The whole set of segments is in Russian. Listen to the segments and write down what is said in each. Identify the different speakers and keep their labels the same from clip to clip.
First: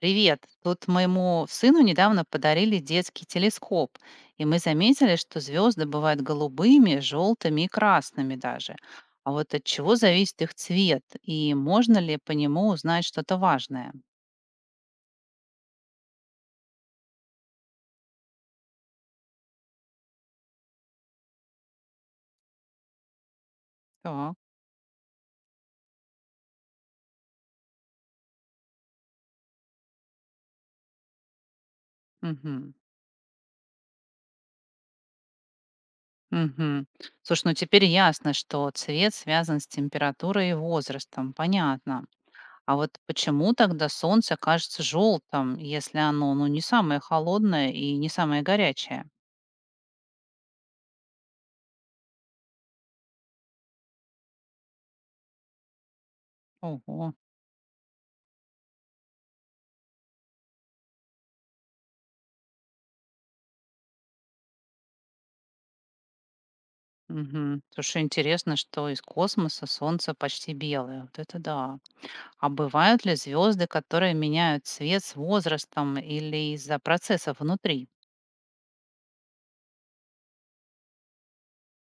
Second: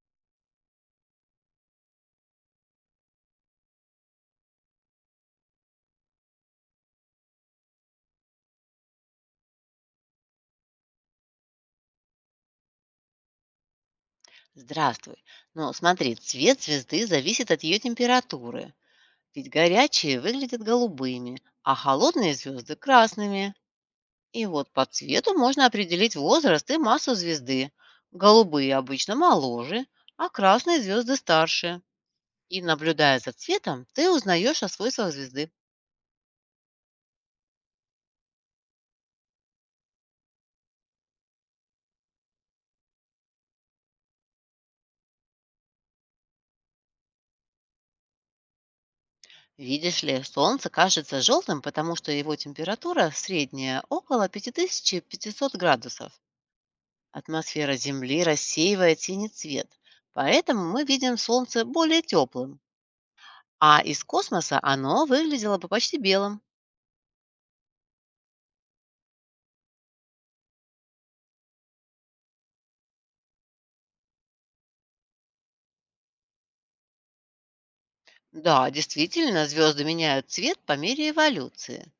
Speaker 1: Привет. Тут моему сыну недавно подарили детский телескоп, и мы заметили, что звезды бывают голубыми, желтыми и красными даже. А вот от чего зависит их цвет, и можно ли по нему узнать что-то важное?
Speaker 2: Здравствуй. Ну, смотри, цвет звезды зависит от ее температуры. Ведь горячие выглядят голубыми, а холодные звезды– красными.
Speaker 1: Так.
Speaker 2: И вот по цвету можно определить возраст и массу звезды. Голубые обычно моложе, а красные звезды старше. И
Speaker 1: Мгм.
Speaker 2: наблюдая за цветом, ты узнаешь о свойствах звезды.
Speaker 1: Мгм. Слушай, ну теперь ясно, что цвет связан с температурой и возрастом. Понятно. А вот почему тогда солнце кажется желтым, если оно не самое холодное и не самое горячее?
Speaker 2: Видишь ли, Солнце кажется желтым, потому что его температура средняя около 5500 градусов.
Speaker 1: Ого.
Speaker 2: Атмосфера Земли рассеивает синий цвет, поэтому мы видим Солнце более теплым, а из космоса оно выглядело бы почти белым.
Speaker 1: Мгм. Слушай, интересно, что из космоса Солнце почти белое. Вот это да. А бывают ли звезды, которые меняют цвет с возрастом или из-за процессов внутри?
Speaker 2: Да, действительно, звезды меняют цвет по мере эволюции.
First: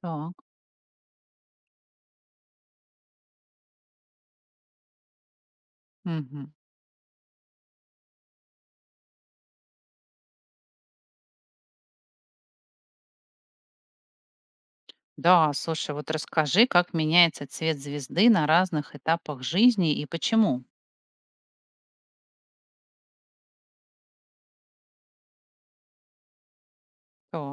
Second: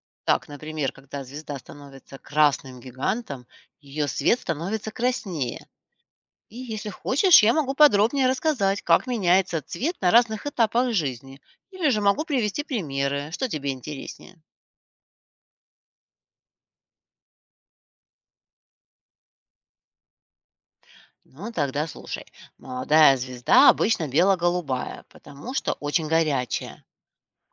Speaker 1: Так.
Speaker 2: Так, например, когда звезда становится красным гигантом, ее свет становится краснее.
Speaker 1: Мгм.
Speaker 2: И если хочешь, я могу подробнее рассказать, как меняется цвет на разных этапах жизни. Или же могу привести примеры, что тебе интереснее.
Speaker 1: Да, слушай, вот расскажи, как меняется цвет звезды на разных этапах жизни и почему.
Speaker 2: Ну, тогда слушай. Молодая звезда обычно бело-голубая, потому что очень горячая.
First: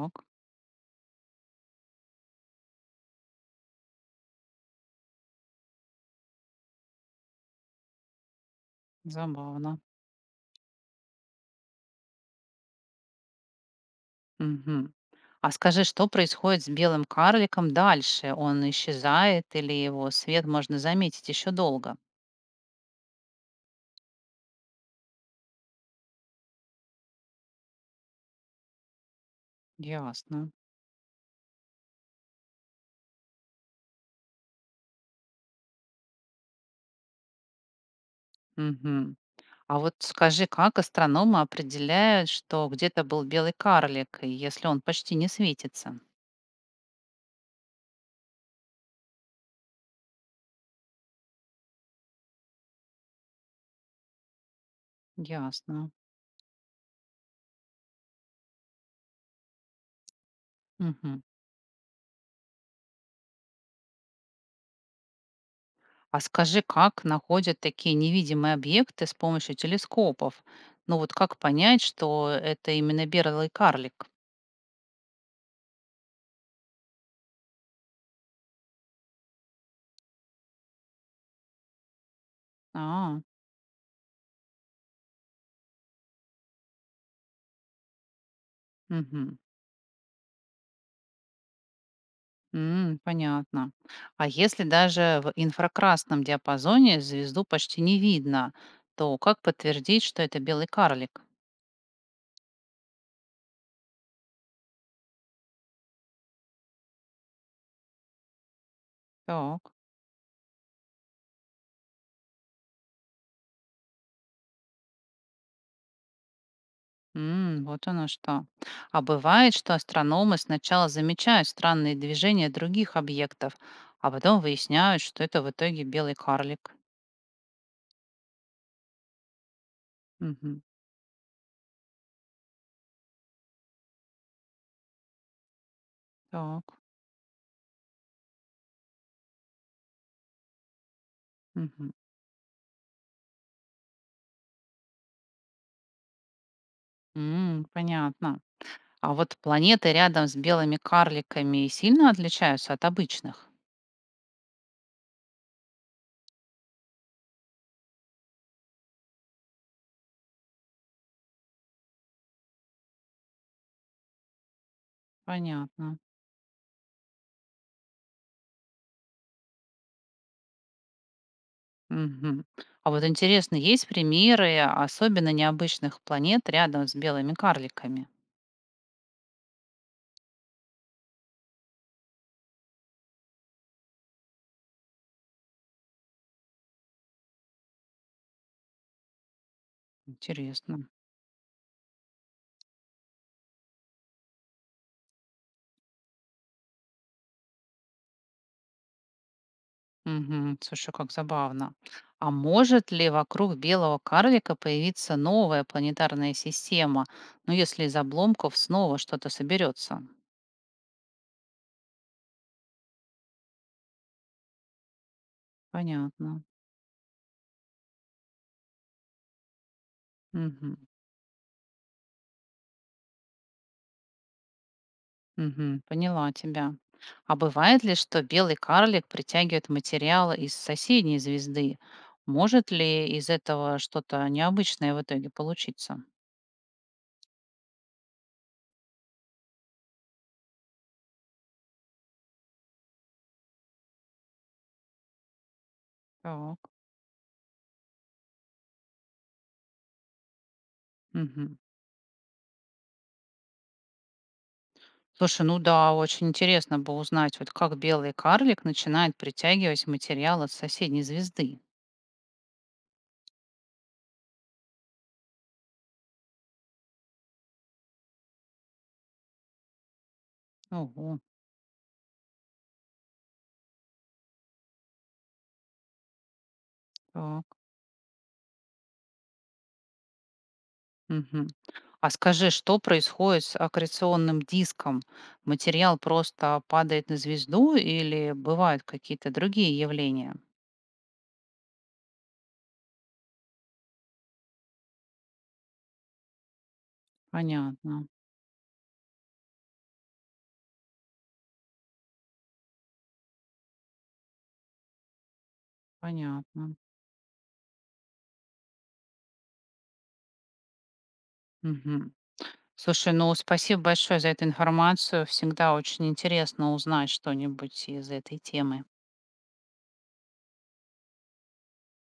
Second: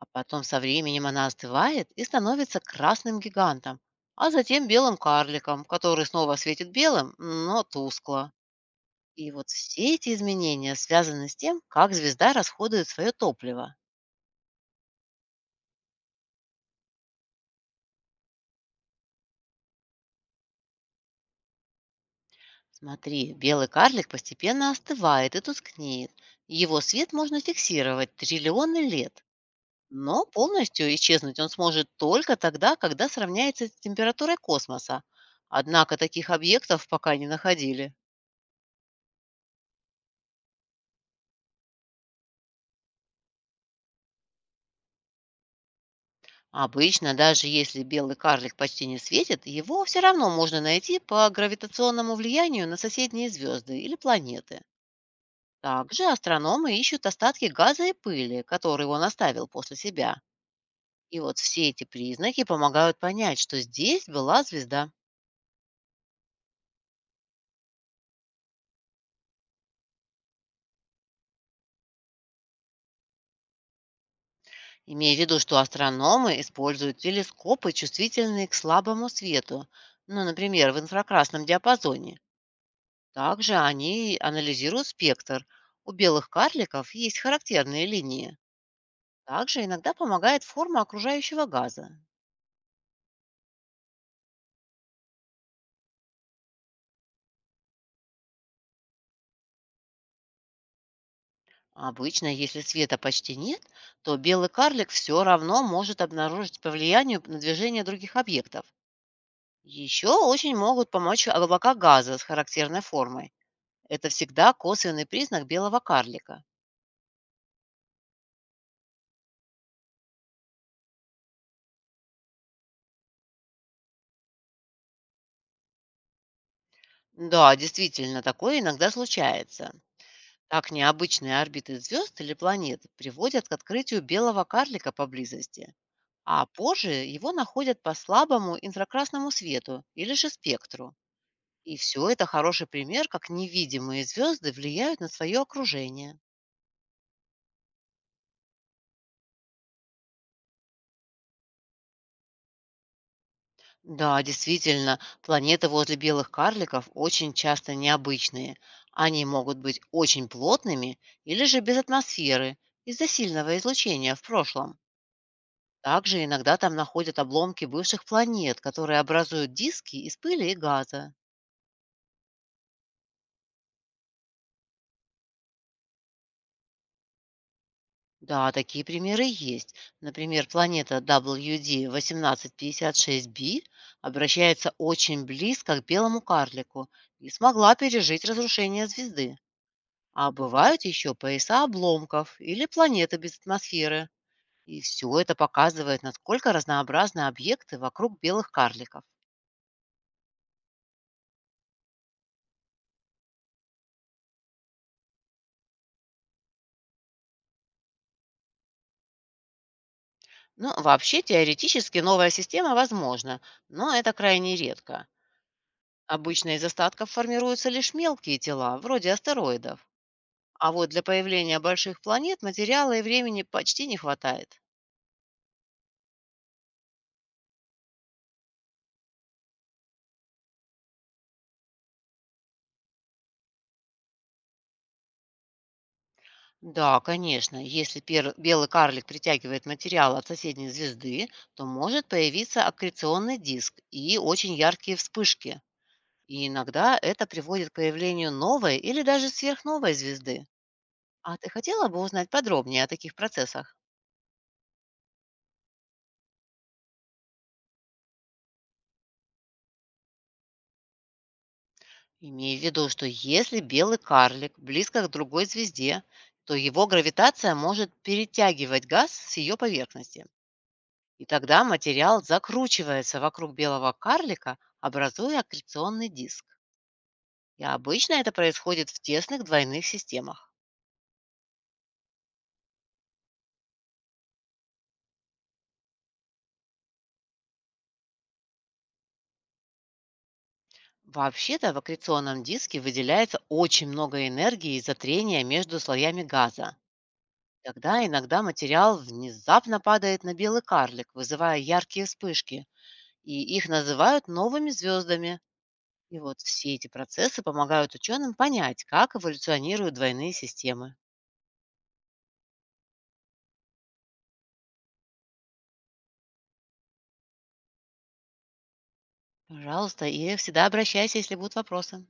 Speaker 2: А потом со временем она остывает и становится красным гигантом, а затем белым карликом, который снова светит белым, но тускло. И вот
Speaker 1: забавно.
Speaker 2: все эти изменения связаны с тем, как звезда расходует свое топливо.
Speaker 1: Мгм. А скажи, что происходит с белым карликом дальше? Он исчезает или его свет можно заметить еще долго?
Speaker 2: Смотри, белый карлик постепенно остывает и тускнеет. Его свет можно фиксировать триллионы лет. Но
Speaker 1: Ясно.
Speaker 2: полностью исчезнуть он сможет только тогда, когда сравняется с температурой космоса. Однако таких объектов пока не находили.
Speaker 1: Мгм. А вот скажи, как астрономы определяют, что где-то был белый карлик, и если он почти не светится?
Speaker 2: Обычно, даже если белый карлик почти не светит, его все равно можно найти по гравитационному влиянию на соседние звезды или планеты.
Speaker 1: Ясно.
Speaker 2: Также астрономы ищут остатки газа и пыли, которые он оставил после себя. И
Speaker 1: Мгм.
Speaker 2: вот все эти признаки помогают понять, что здесь была звезда.
Speaker 1: А скажи, как находят такие невидимые объекты с помощью телескопов? Ну вот как понять, что это именно белый карлик?
Speaker 2: Имея в виду, что астрономы используют телескопы, чувствительные к слабому свету, ну, например, в инфракрасном диапазоне.
Speaker 1: А,
Speaker 2: Также они анализируют спектр. У белых карликов есть характерные линии.
Speaker 1: мгм.
Speaker 2: Также иногда помогает форма окружающего газа.
Speaker 1: М, понятно. А если даже в инфракрасном диапазоне звезду почти не видно, то как подтвердить, что это белый карлик?
Speaker 2: Обычно, если света почти нет, то белый карлик все равно может обнаружить по влиянию на движение других объектов.
Speaker 1: Так.
Speaker 2: Еще очень могут помочь облака газа с характерной формой. Это всегда косвенный признак белого карлика.
Speaker 1: М, вот оно что. А бывает, что астрономы сначала замечают странные движения других объектов, а потом выясняют, что это в итоге белый карлик.
Speaker 2: Да, действительно, такое иногда случается.
Speaker 1: Мгм.
Speaker 2: Так необычные орбиты звезд или планет приводят к открытию белого карлика поблизости, а
Speaker 1: Так.
Speaker 2: позже его находят по слабому инфракрасному свету или же спектру. И
Speaker 1: Мгм.
Speaker 2: все это хороший пример, как невидимые звезды влияют на свое окружение.
Speaker 1: М, понятно. А вот планеты рядом с белыми карликами сильно отличаются от обычных?
Speaker 2: Да, действительно, планеты возле белых карликов очень часто необычные. Они могут быть очень плотными или же без атмосферы из-за сильного излучения в прошлом.
Speaker 1: Понятно.
Speaker 2: Также иногда там находят обломки бывших планет, которые образуют диски из пыли и газа.
Speaker 1: Мгм. А вот интересно, есть примеры особенно необычных планет рядом с белыми карликами?
Speaker 2: Да, такие примеры есть. Например, планета W WD-1856b обращается очень близко к белому карлику и смогла пережить разрушение звезды. А бывают
Speaker 1: Интересно.
Speaker 2: еще пояса обломков или планеты без атмосферы. И все это показывает, насколько разнообразны объекты вокруг белых карликов.
Speaker 1: Мгм. Слушай, как забавно. А может ли вокруг белого карлика появиться новая планетарная система? Ну, если из обломков снова что-то соберется.
Speaker 2: Ну, вообще, теоретически новая система возможна, но это крайне редко.
Speaker 1: Понятно.
Speaker 2: Обычно из остатков формируются лишь мелкие тела, вроде астероидов. А
Speaker 1: Мгм.
Speaker 2: вот для появления больших планет материала и времени почти не хватает.
Speaker 1: Мгм. Поняла тебя. А бывает ли, что белый карлик притягивает материалы из соседней звезды? Может ли из этого что-то необычное в итоге получиться?
Speaker 2: Да, конечно, если белый карлик притягивает материал от соседней звезды, то может появиться аккреционный диск и очень яркие вспышки. И
Speaker 1: Так.
Speaker 2: иногда это приводит к появлению новой или даже сверхновой звезды. А ты
Speaker 1: Мгм.
Speaker 2: хотела бы узнать подробнее о таких процессах?
Speaker 1: Слушай, ну да, очень интересно бы узнать, вот как белый карлик начинает притягивать материал от соседней звезды.
Speaker 2: Имей в виду, что если белый карлик близко к другой звезде, то его гравитация может перетягивать газ с ее поверхности.
Speaker 1: Ого,
Speaker 2: И тогда материал закручивается вокруг белого карлика, образуя аккреционный диск.
Speaker 1: так.
Speaker 2: И обычно это происходит в тесных двойных системах.
Speaker 1: Мгм. А скажи, что происходит с аккреционным диском? Материал просто падает на звезду или бывают какие-то другие явления?
Speaker 2: Вообще-то в аккреционном диске выделяется очень много энергии из-за трения между слоями газа. Тогда
Speaker 1: Понятно,
Speaker 2: иногда материал внезапно падает на белый карлик, вызывая яркие вспышки, и их называют новыми звездами. И вот
Speaker 1: понятно.
Speaker 2: все эти процессы помогают ученым понять, как эволюционируют двойные системы.
Speaker 1: Мгм. Слушай, ну спасибо большое за эту информацию. Всегда очень интересно узнать что-нибудь из этой темы.
Speaker 2: Пожалуйста, и всегда обращайся, если будут вопросы.